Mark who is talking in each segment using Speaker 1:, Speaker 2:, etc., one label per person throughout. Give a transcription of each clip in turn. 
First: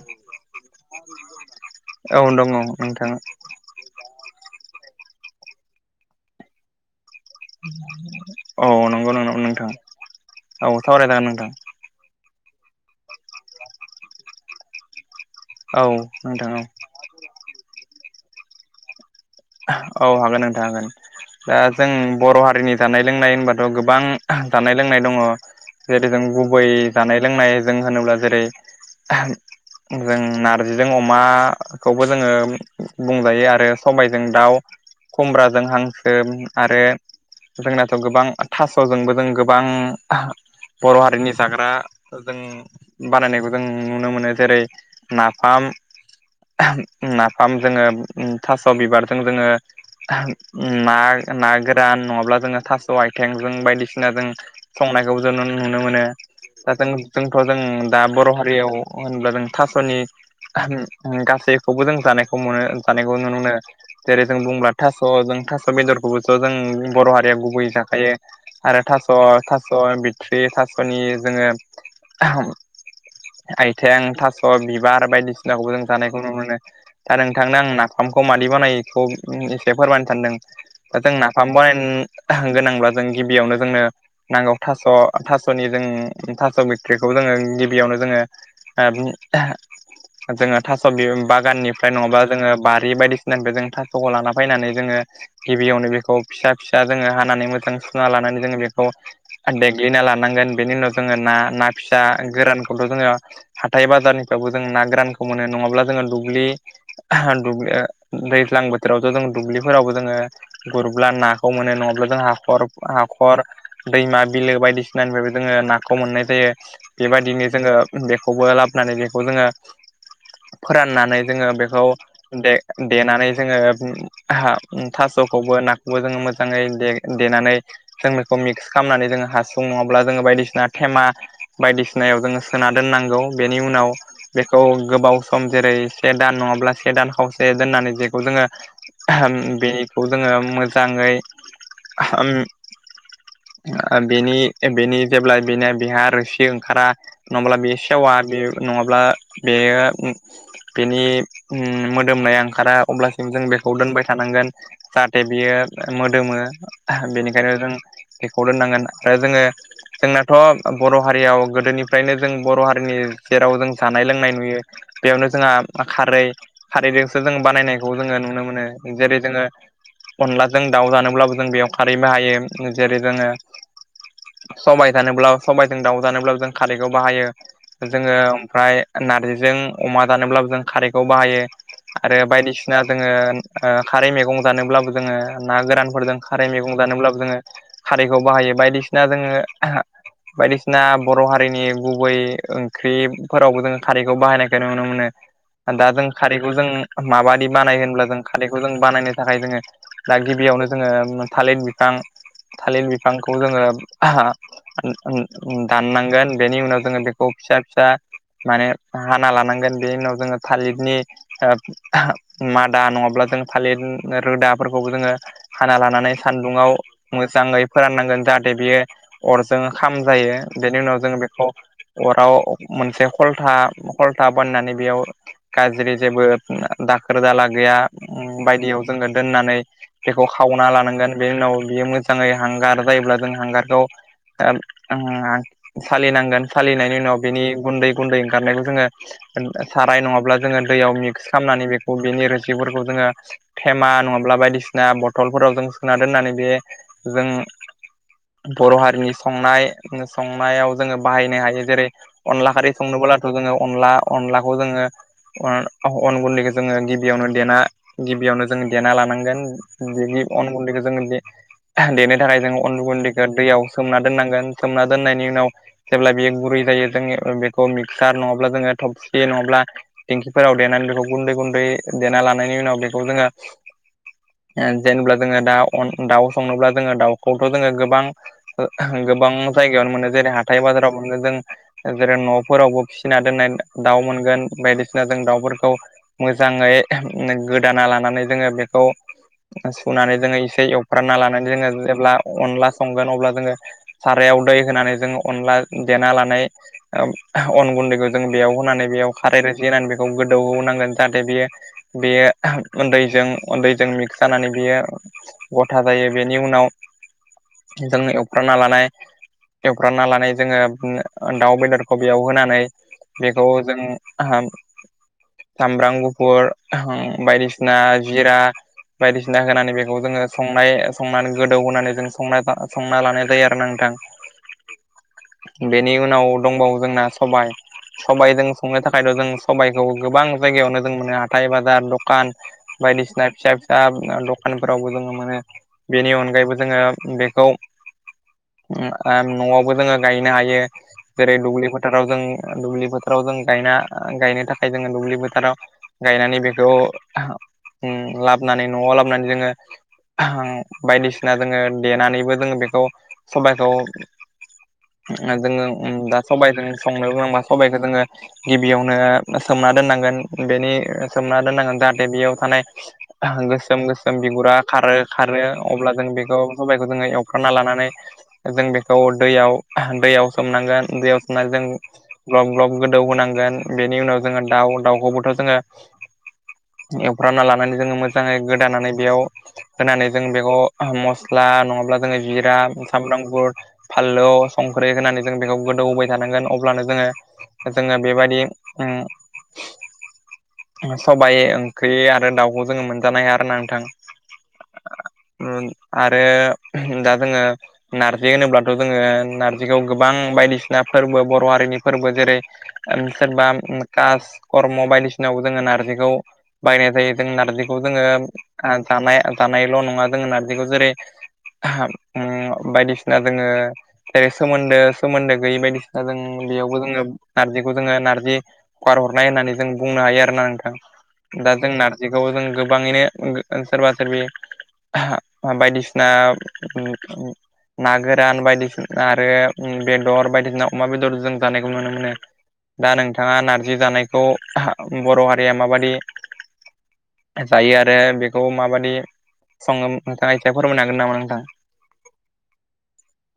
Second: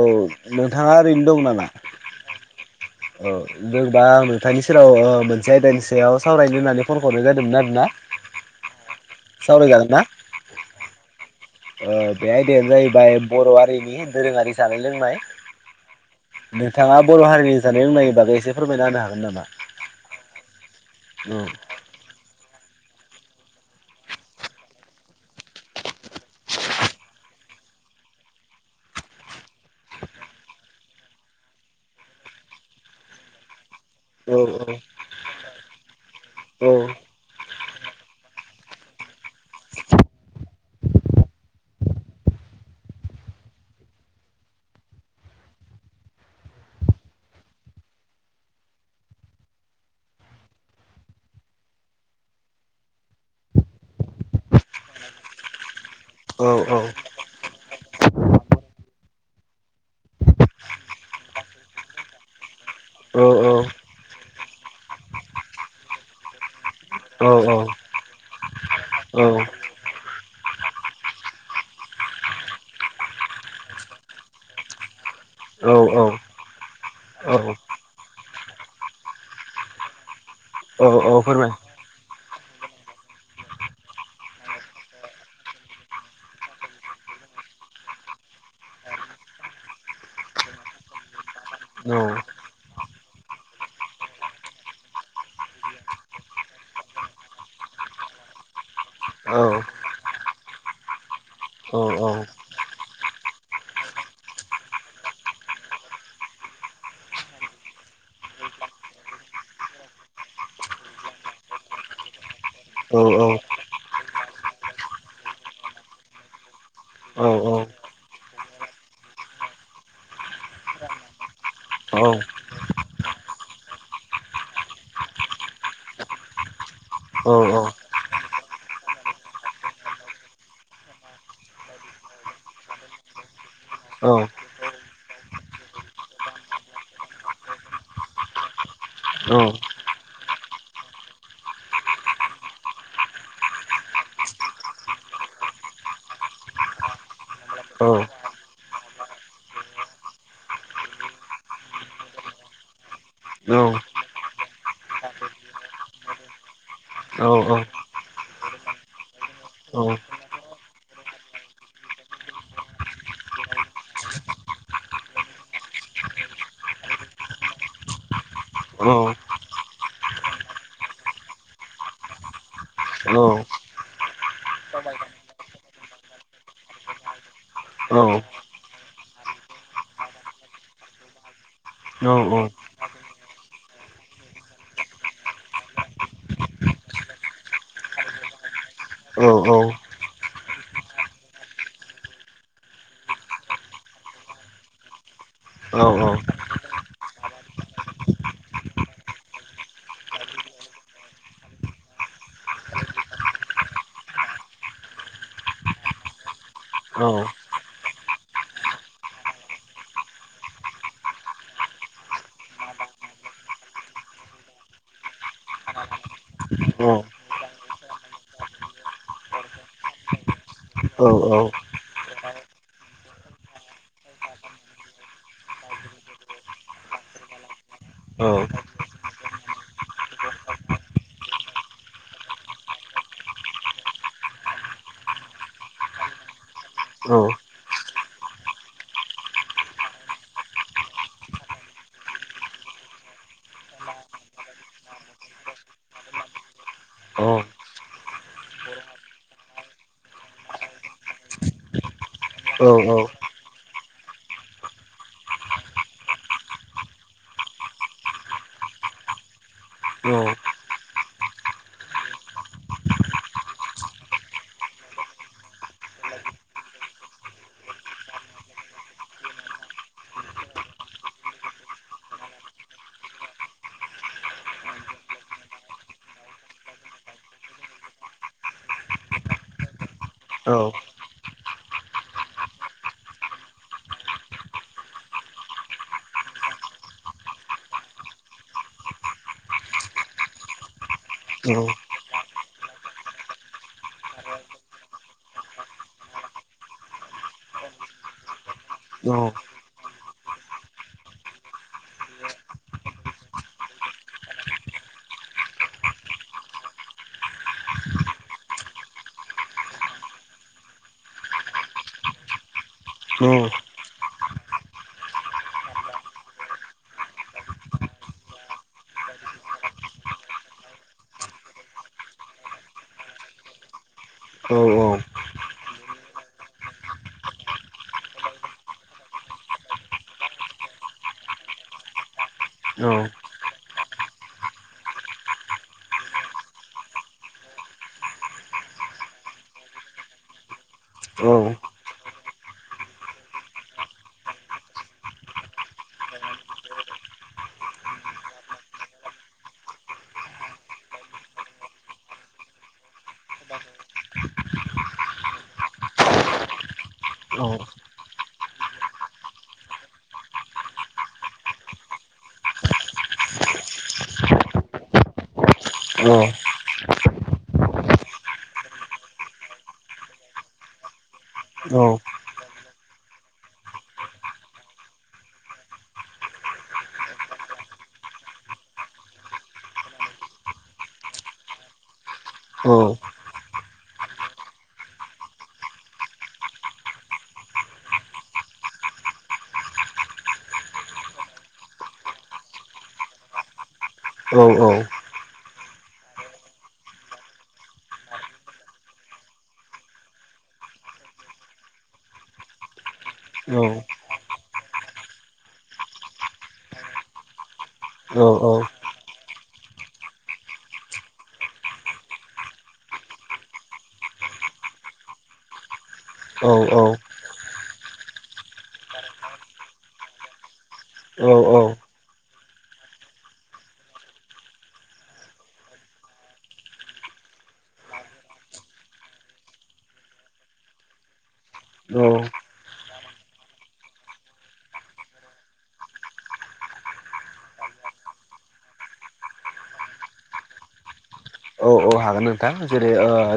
Speaker 1: औ नोंथाङा ओरैनो दं नामा?
Speaker 2: औ दङ नोंथां
Speaker 1: औ जेनबा आं नोंथांनि सेराव मोनसे आयदानि सायाव सावरायनो होननानै फन हरनाय जादोंमोन आरोना
Speaker 2: [unintelligible] नोंथां
Speaker 1: सावरायजागोन ना?
Speaker 2: औ सावरायजागोन नोंथां।
Speaker 1: बे आयदायानो जाहैबाय बर' हारिनि दोरोङारि जानाय लोंनाय
Speaker 2: औ नोंथां
Speaker 1: नोंथाङा बर' हारिनि जानाय लोंनायनि बागै एसे फोरमायना होनो हागोन? नामा?
Speaker 2: औ हागोन नोंथां हागोन
Speaker 1: औ
Speaker 2: दा जों बर' हारिनि जानाय लोंनाय होनबाथ' गोबां जानाय लोंनाय दङ। जेरै जों गुबै जानाय लोंनायजों होनोब्ला जेरै जों नारजिजों अमाखौबो जोङो बुंजायो आरो सबाय
Speaker 1: औ
Speaker 2: जों दाउ खुमब्राजों हांसो
Speaker 1: औ
Speaker 2: आरो जोंनाथ' गोबां थास'जोंबो जों गोबां बर' हारिनि जाग्रा जों बानायनायखौ जों नुनो मोनो। जेरै नाफाम
Speaker 1: [inaudible]
Speaker 2: नाफाम जोङो थास' बिबारजों जोङो। ना-नागोरान नङाब्ला जोङो थास' आथिंजों बायदिसिना जों संनायखौ जों नुनो मोनो।
Speaker 1: औ
Speaker 2: दा जों जोंथ' जों दा बर' हारियाव होनोबा जों थास'नि गासैखौबो जों जानायखौ मोनो जानायखौ
Speaker 1: औ
Speaker 2: नुनो मोनो । जेरै जों बुंब्ला थास' जों थास' बेदरखौबो थ' जों बर'
Speaker 1: औ
Speaker 2: हारिया गुबैयै जाखायो आरो थास'
Speaker 1: औ
Speaker 2: थास' बिथ्रि थास'नि जोङो आइथें थास' बिबार बायदिसिनाखौबो जों जानायखौ नुनो मोनो दा
Speaker 1: औ
Speaker 2: नोंथांनो आं नाफामखौ मा - मादि बानायो एखौ एसे फोरमायनो सानदों
Speaker 1: औ औ
Speaker 2: दाजों
Speaker 1: फोरमाय
Speaker 2: नाफाम बानायनो गोनांब्ला गिबि गिबियावनो जोंनो नांगौ थास' थास'नि जों थास' बिथख्रिखौ जोङो गिबियावनो जोङो जोङो थास' बागाननिफ्राय
Speaker 1: औ
Speaker 2: नङाबा जोङो बारि बायदिसिना फ्राय जों थास'खौ लाना फैनानै जोङो गिबियावनो बेखौ फिसा फिसा जोङो हानानै मोजां सुना लानानै जोङो बेखौ
Speaker 1: औ
Speaker 2: देग्लिना लानांगोन बेनि उनाव जोङो ना ना
Speaker 1: औ
Speaker 2: फिसा गोरानखौथ' जोङो हाथाय बाजारनिफ्रायबो जों ना गोरानखौ मोनो नङाब्ला जोङो दुब्लि दुबलि दैज्लां बोथोरावथ' जों दुब्लिफोरावबो जोङो गुरब्ला नाखौ मोनो नङाब्ला जों हाखर
Speaker 1: औ
Speaker 2: ह
Speaker 1: औ
Speaker 2: खर दैमा बिलो बायदिसिनानिफ्राय जोङो नाखौ मोननाय जायो बेबायदिनो जोङो बेखौबो लाबोनानै बेखौ जोङो फोराननानै जोङो बेखौ दे देनानै जोङो थास'खौबो नाखौबो जोङो मोजाङै दे-देनानै जों बेखौ मिक्स खालामनानै जोङो हासु नङाब्ला जोङो बायदिसिना थेमा बायदिसिनायाव जोङो सोनार दोन्नांगौ बेनि उनाव बेखौ गोबाव सम जेरै से दान नङाब्ला से दान खावसे दोननानै जेखौ जोङो बेखौ जोङो मोजाङै ओम
Speaker 1: औ
Speaker 2: बेनि बेनि जेब्ला बेनि बेहा रोसि ओंखारा नङाब्ला बेयो
Speaker 1: औ
Speaker 2: सेवा बे नङाब्ला बे बेनि मोदोमनाया ओंखारा अब्लासिम जों
Speaker 1: औ
Speaker 2: बेखौ दोनबाय थानांगोन जाहाथे बियो मोदोमो बेनिखायनो जों बेखौ दोननांगोन आरो जोङो जोंनाथ' बर' हारियाव गोदोनिफ्रायनो जों बर' हारिनि जेराव जों जानाय लोंनाय नुयो बेयावनो जोंहा खारै खारैजोंसो जों बानायनायखौ जोङो नुनो मोनो जेरै जोङो अनलाजों दाउ जानोब्लाबो जों बेयाव खारै बाहायो जेरै जोङो सबाय थानोब्ला सबाइजों दाउ जानोब्ला जों खारैखौ बाहायो जोङो ओमफ्राय नारजिजों अमा दानोब्लाबो जों खारैखौ बाहायो आरो बायदिसिना। जोङो खारै मेगं जानोब्लाबो जोङो ना गोरानफोरजों खारै मैगं जानोब्लाबो जोङो खारैखौ बाहायो बायदिसिना जोङो बायदिसिना बर' हारिनि गुबै ओंख्रिफोरावबो जोङो खारैखौ बाहायनायखौ नुनो मोनो दा जों खारैखौ जों माबायदि बानाय होनब्ला जों खारैखौ जों बानायनो थाखाय जोङो दा गिबियावनो जोङो थालिर बिफां थालिर बिफांखौ जोङो दाननांगोन बेनि उनाव जोङो बेखौ फिसा फिसा माने हाना लानांगोन बे उनाव जोङो थालिरनि मादा नङाब्ला जों फालिर रोदाफोरखौबो जोङो हाना लानानै सान्दुंङाव मोजाङै फोराननांगोन जाहाथे बियो अरजों खाम जायो बेनि उनाव जोङो बेखौ अराव मोनसे ख'लथा ख'लथा बाननानै बेयाव गाज्रि जेबो दाखोर दाला गैया बायदियाव जोङो दोननानै बेखौ खावना लानांगोन बेनि उनाव बियो मोजाङै हांगार जायोब्ला जों हांगारखौ सालिनांगोन सालिनायनि उनाव बिनि गुन्दै गुन्दै ओंखारनायखौ जोङो साराय नङाब्ला जोङो दैयाव मिक्स खालामनानै बे बेनि रोसिफोरखौ जोङो थेमा नङाब्ला बायदिसिना बथलफोराव जों सोना दोननानै बे जों बर' हारिनि संनाय संनायाव जोङो बाहायनो हायो जेरै अनला खारै संनोबोलाथ' जोङो अनला अनलाखौ जोङो अन गन्दैखौ जोङो गिबियावनो देना गिबियावनो जोङो देना लानांगोन बिदि अन गुनदैखौ जोङो दे देनो थाखाय जोंङो अन्दु गुन्दैखौ दैयाव सोमना दोननांगोन सोमना दोननायनि उनाव जेब्ला बेयो गुरै जायो जोंनि बेखौ मिक्सार नङाब्ला जोङो थबसि नङाब्ला देंखिफोराव देनानै बेखौ गुन्दै गुन्दै देना लानायनि उनाव बेखौ जोङो जेन जोङो दा दाउ संनोब्ला जोङो दाउखौथ' जोङो गोबां गोबां जायायावनो मोन जेरै हाथाय बाजाराव मोन जों जेरै न'फोरावबो फिसिना दोननाय दाउ मोनगोन बायदि सिना जों दाउफोरखौ मोजाङै गोदाना लानानै जोङो बेखौ सुनानै जोङो एसे एवफ्रानना लानानै जोङो जेब्ला अनला संगोन अब्ला जोङो सारायाव दै होनानै जोङो अनला देना लानाय अन गुन्दैखौ जों बेयाव होनानै बेयाव खारै रोसि बेखौ गोदौहोनांगोन जाहाथे बियो बेयो उन्दै उन्दैजों मिक्स जानानै बेयो गथा जायो बेनि उनाव जोंनि एफ्रानना लानाय एवफ्रावना लानाय जोङो दाउ बेदरखौ बेयाव होनानै बेखौ जों आहाम सामब्राम गुफुर बायदिसिना जिरा बायदिसिना होनानै बेखौ जोङो संनाय संनानै गोदौ होनानै जों संना लानाय जायो आरो ना नोंथां
Speaker 1: औ औ
Speaker 2: बेनि उनाव दंबावो जोंना सबायाइ सबाइ जों संनो थाख खायद' जों सबबायखौ गोबां जायगायावनो जों मोनो हाथाय बाजार दखान बायदिसिना फिसा फिसा दखानफोरावबो जोङो मोनो बेनि अनगायैबो जोङो बेखौ न'आवबो जोङो गायनो हायो जेरै दुब्लि फोथाराव जों दुब्लि फोथाराव जों गायना गायनो थाखाय जोङो दुब्लि बोथोराव गायनानै बेखौ उम लाबोनानै न'आव लाबोनानै जोङो बायदिसिना जोङो देनानैबो जोङो बेखौ सबाइखौ जोङो दा सबाइजों संनो गोनांबा सबाइखौ जोङो गिबियावनो सोमना दोननांगोन बेनि सोमना दोननांगोन जाहाथे बेयाव थानाय गोसोम गोसोम बिगुरा खारो खारो अब्ला जों बेखौ सबायखौ मोजांयै एवखाना लानानै जों बेखौ दैयाव दैयाव सोमनांगोन दैयाव सोमनानै जों ग्लब ग्लब गोदौ होनांगोन बेनि उनाव जोङो दाउ दाउखौबोथ' जोङो एवफ्रामना लानानै जोङो मोजाङै गोदानानै बेयाव होनानै जों बेखौ मस्ला नङाब्ला जोङो जिरा सामब्राम गुफुर फानलु संख्रि होनानै जों बेखौ गोदौहोबाय थानांगोन अब्लानो जोङो जोङो बेबायदि सबायाइ ओंख्रि आरो दाउखौ जोङो मोनजानाय हाया आरोना नोंथां
Speaker 1: औ औ।
Speaker 2: आरो दा जोङो नार्जि होनोब्लाथ' जोङो नारजिखौ गोबां बायदिसिना फोरबो बर' हारिनि फोरबो जेरै सोरबा कास कर्म बायदिसिनायाव जोङो नारजिखौ बायनाय जायो जों नारजि जोङो जानाय जानायल' नङा जोङो नारजिखौ जेरै बायदिसिना जोङो जेरै सोमोन्दो सोमोन्दो गैयै बायदिसिना जों बेयावबो जोङो नारजिखौ जोङो नारजि हगार हरनाय होननानै जों बुंनो हायो आरो ना नोंथां दा जों नारजिखौ जों गोबाङैनो सोरबा सोरबि बायदिसिना ना गोरान बायदिसिना आरो बेदर बायदिसिना अमा बेदर जों जानायखौ नुनो मोनो दा नोंथाङा नारजि जानायखौ बर' हारिया माबादि जायो आरो बेखौ माबायदि सङो नोंथाङा एसे फोरमायनो हागोन नामा नोंथां?
Speaker 1: औ औ नोंथां जेरै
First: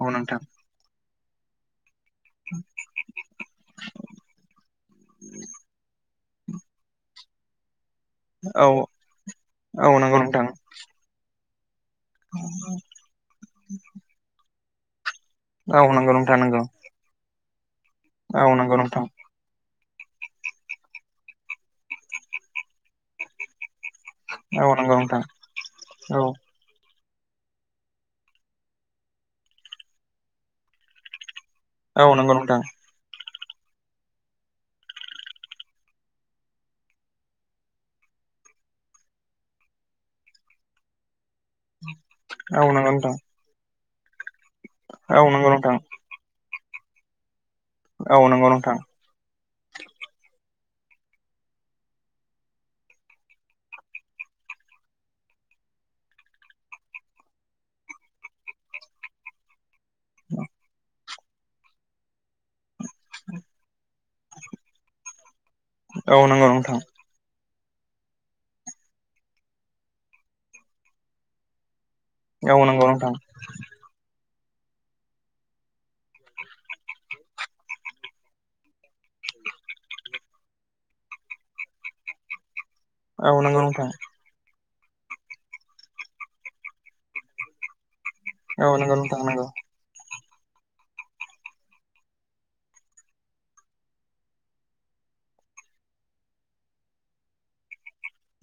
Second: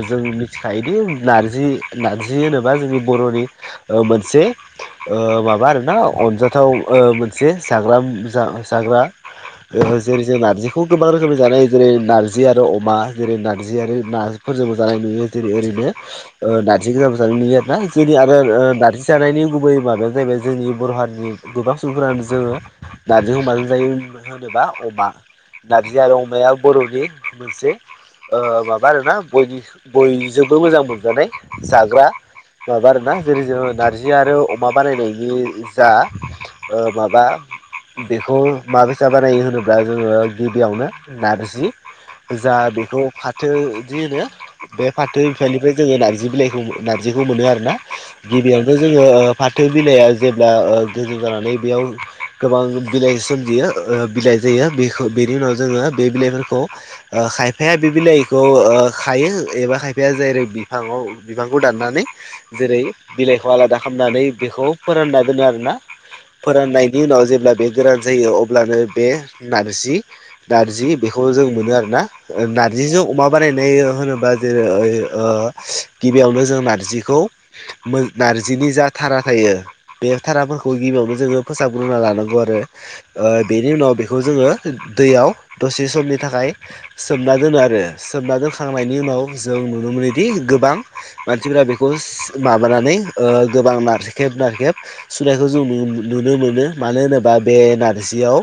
Speaker 2: औ
Speaker 1: जों
Speaker 2: नोंथां
Speaker 1: मिथिखायोदि नारजि नारजि होनोबा जोंनि बर'नि मोन मोनसे माबा आरोना अनजाथाव मोनसे
Speaker 2: औ
Speaker 1: जाग्रा
Speaker 2: औ नंगौ
Speaker 1: जेरै जों
Speaker 2: नोंथां
Speaker 1: नारजिखौ गोबां रोखोमनि जानाय जेरै नारजि आरो अमा जेरै नारजि नार्जिफोरजोंबो जानाय नुयो जेरै
Speaker 2: औ
Speaker 1: ओरैनो
Speaker 2: नंगौ नोंथां नंगौ
Speaker 1: नारजि गोजाबो जानाय नुयो आर ना जोंनि आरो
Speaker 2: औ नंगौ
Speaker 1: दाथि
Speaker 2: नोंथां
Speaker 1: जानायनि गुबै माथ बेनो जाहैबाय जोंनि बर' हारिनि गोबां सुबुंफोरानो जोङो नारजिजों माजों जायो। होनोबा
Speaker 2: औ नंगौ
Speaker 1: अमा
Speaker 2: नोंथां
Speaker 1: नारजि आरो
Speaker 2: औ
Speaker 1: अमाया बर'नि मोनसे माबा आरो ना बयजोंबो मोजां मोनजानाय जाग्रा
Speaker 2: औ नंगौ नोंथां
Speaker 1: माबा आरो ना जेरै जोङो नार्जि आरो अमा बानायनायनि जा माबा बेखौ माबाबसा बानायो होनोब्ला जोङो गिबियावनो नारजि जा
Speaker 2: औ नंगौ
Speaker 1: बेखौ
Speaker 2: नोंथां
Speaker 1: बिदि होनो बे फाथो
Speaker 2: औ नंगौ
Speaker 1: बिफांनिफ्राय
Speaker 2: नोंथां
Speaker 1: जोङो नारजि बिलाइखौ नारजिखौ मोनो आरो
Speaker 2: औ नंगौ
Speaker 1: गिबियावनो
Speaker 2: नोंथां
Speaker 1: जोङो फाथो बिलाइआ जेब्ला गोजौ जानानै बेयाव गोबां बिलाइ सोमजियो बिलाइ जेयो बेखौ बेनि उनाव जोंओ बे बिलाय फोरखौ ओ खायफाया बे बिलाइखौ खायो एबा खायफाया जै बिफाङाव बिफांखौ दाननानै जेरै बिलाइखौ आलादा खालामनानै बेखौ फोरानना दोनो आरो। ना
Speaker 2: औ नंगौ नोंथां
Speaker 1: फोराननायनि उनाव जेब्ला बे गोरान जायो अब्लानो बे नारजि नारजि बेखौ जों मोनो आरोना
Speaker 2: औ नंगौ नोंथां औ
Speaker 1: जिजौ अमा बानायनाय होनोबा जेरै गिबियावनो जों नार्जिखौ नार्जिनि जा थारा थायो। बे धाराफोरखौ गिबियावनो जोङो फोसाबग्रोना लानांगौ आरो
Speaker 2: नंगौ
Speaker 1: बेनि
Speaker 2: नोंथां
Speaker 1: उनाव बेखौ जोङो दैयाव दसे समनि थाखाय सोमना दोनना सोमना
Speaker 2: औ नंगौ
Speaker 1: दोनखांनायनि
Speaker 2: नोंथां
Speaker 1: उनाव
Speaker 2: नंगौ
Speaker 1: जों नुनो मोनो गोबां मानसिफ्रा बेखौ माबानानै गोबां नारसेब नारखेब सुनायखौ जों नुनो मोनो मानो होनोबा बे नारजियाव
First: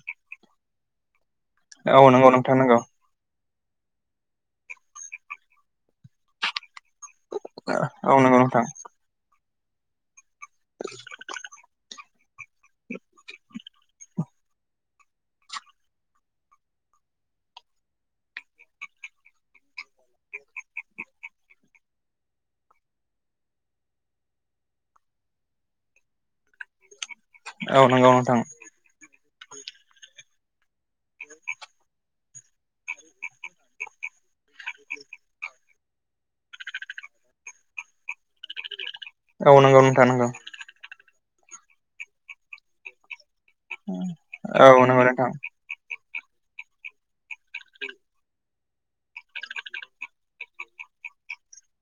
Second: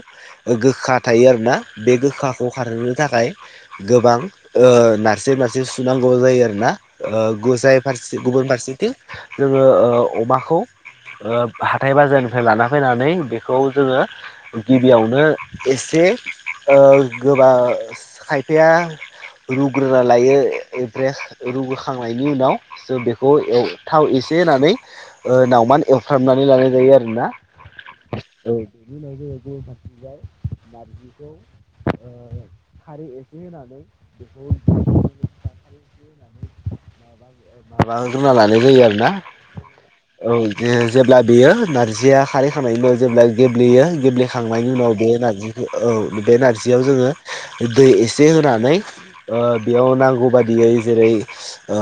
Speaker 1: गोखा थायो आरो ना बे
Speaker 2: औ नंगौ
Speaker 1: गोखाखौ
Speaker 2: नोंथां नंगौ
Speaker 1: खारहोनो थाखाय गोबां नारसि नारसि सुनांगौ जायो आरोना जाय
Speaker 2: औ
Speaker 1: फारसे
Speaker 2: नंगौ
Speaker 1: गुबुन
Speaker 2: नोंथां
Speaker 1: फारसेथिं जोङो अमा खौ हाथाय बाजारनिफ्राय लाना फैनानै बेखौ जोङो गिबियावनो एसे ओ गोबा खायफाया रुग्रोना लायोे एब्रेस रुग्रोखांनायनि उनाव जों बेखौ थाव थाव एस इसे होनानै ओ नावमान एवफ्रामनानै लानाय जायो आरो ना
Speaker 2: नंगौ नोंथां
Speaker 1: औ बेनि उनाव जोङो [unintelligible] थिबाय नारजिखौ ओ खारै एसे होनानै बेखौ [unintelligible] [inaudible] माबा ग्रोना लानाय जायो आरो ना
Speaker 2: औ नंगौ नोंथां नंगौ
Speaker 1: औ बे जेब्ला बेयो नारजिया खारै होखांनायनि उनाव जेब्ला गेब्लेयो गेब्लेखांनायनि
Speaker 2: औ
Speaker 1: उनाव
Speaker 2: नंगौ
Speaker 1: बे
Speaker 2: नोंथां
Speaker 1: नारजिखौ औ बे नारजियाव जोङो दै इसे से होनानै बेयाव नांगौ बादियै जेरै ओ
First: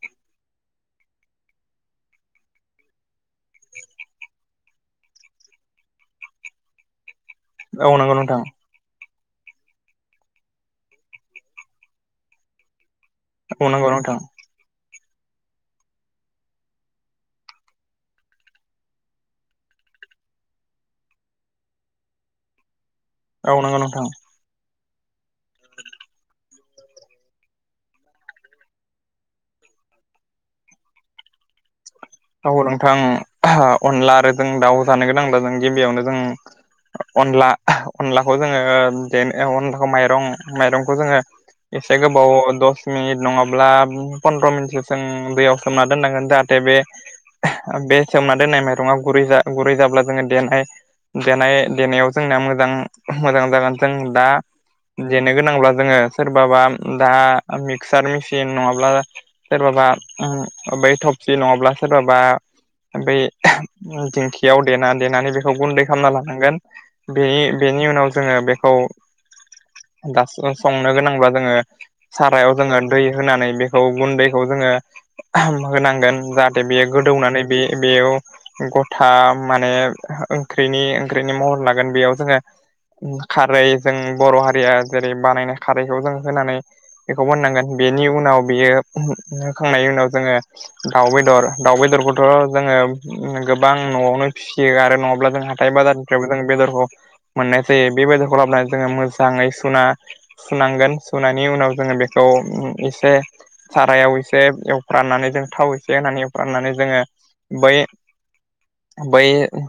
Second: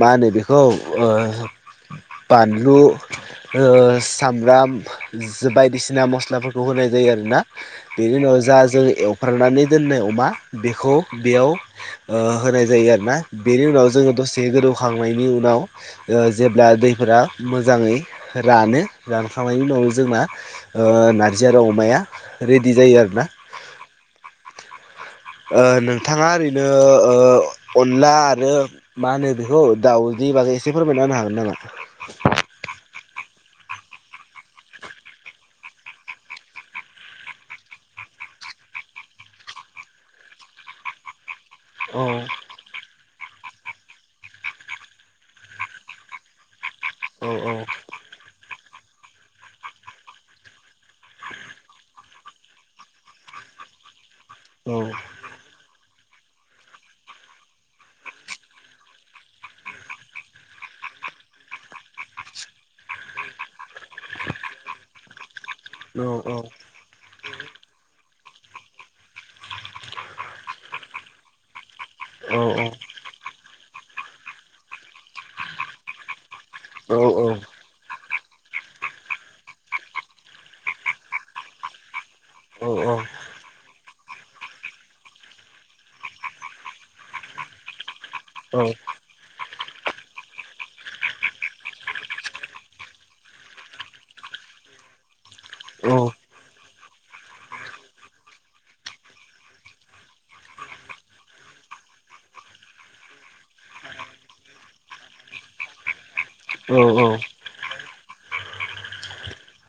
Speaker 1: मा होनो बेखौ ओ बानलु ओ सामब्राम बायदिसिना मस्लाफोरखौ होनाय जायो आरो। ना
Speaker 2: औ नंगौ
Speaker 1: बेनि उनाव
Speaker 2: नोंथां
Speaker 1: जा जों एवफ्रानानै दोननाय अमा बेखौ बेयाव होनाय जायो आरो। ना बेनि
Speaker 2: औ
Speaker 1: उनाव
Speaker 2: नंगौ
Speaker 1: जोङो
Speaker 2: नोंथां
Speaker 1: दसे गोदौ खांनायनि उनाव जेब्ला दैफोरा मोजाङै रानो रानखांनायनि उनाव जोंना ओ नारजि आरो अमाया रेडि जायो आरो।
Speaker 2: औ नंगौ नोंथां
Speaker 1: ओ नोंथाङा ओरैनो ओ अनला आरो मा होनो बेखौ दाउ निबागै एसे फोरमायना होनो हागोन नामा?
Speaker 2: औ नोंथां औ अनला आरो जों दाउ जानो गोनांब्ला जों गिबियावनो जों अनला अनलाखौ जोङो दे अनलाखौ माइरं माइरंखौ जोङो एसे गोबाव दस मिनिट नङाब्ला पन्द्र' मिनटसो जों दैयाव सोमना दोननांगोन जाहाथे बे बे सोमना दोननाय माइरङा गुरै जा गुरै जाब्ला जोङो देनाय देनाय देनायाव जोंनाया मोजां मोजां जागोन जों दा देनो गोनांब्ला जोङो सोरबाबा दा मिक्सार मेसिन नङाब्ला सोरबाबा बै थप सि नङाब्ला सोरबाबा बै दिंखियाव देना देनानै बे खौ गुन्दै
Speaker 1: औ औ
Speaker 2: खालामना
Speaker 1: औ
Speaker 2: लानांगोन बेनि बेनि उनाव जोङो बेखौ दा संनो गोनांब्ला जोङो सारायाव
Speaker 1: औ
Speaker 2: जोङो दै होनानै बेखौ गुन्दैखौ जोङो होनांगोन जा थे बेयो
Speaker 1: औ औ
Speaker 2: गोदौनानै बे बेयाव गथा माने ओंख्रिनि ओंख्रिनि महर लागोन बेयाव जोङो
Speaker 1: औ औ
Speaker 2: खारै जों बर' हारिया जेरै बानायनाय खारैखौ जों होनानै बेखौ बनांगो बेनि उनाव
Speaker 1: औ
Speaker 2: बियो होखांनायनि उनाव जोङो दाउ बेदर दाउ बेदरखौथ' जोङो गोबां न'आवनो फिसियो आरो नङाब्ला जों हाथाय बाजारनिफ्रायबो जों बेदरखौ मोननाय जायो बेबायदिखौ लाबोनानै जोङो मोजाङै सुना सुनांगोन सुनायनि उनाव जोङो बेखौ उम एसे सारायाव एसे एवफ्राननानै जों थाव एसे होनानै एवफ्रामनानै
Speaker 1: औ
Speaker 2: जोङो बै बै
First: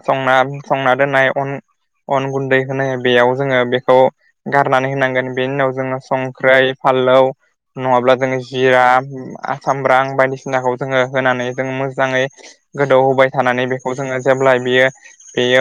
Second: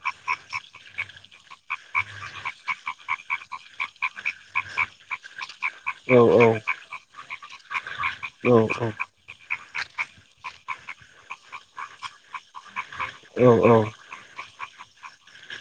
Speaker 2: संना संना दोननाय अन अन गुन्दै होनो बेयाव जोङो बेखौ गारनानै होनांगोन बेनि उनाव जोंना संख्रै
Speaker 1: औ
Speaker 2: बनलौ नङाब्ला जोङो जिरा
Speaker 1: औ
Speaker 2: सामब्राम बायदिसिनाखौ जोङो होनानै जों मोजाङै गोदौ होबाय
Speaker 1: औ
Speaker 2: थानानै
Speaker 1: औ
Speaker 2: बेखौ जोङो जेब्ला बियो बेयो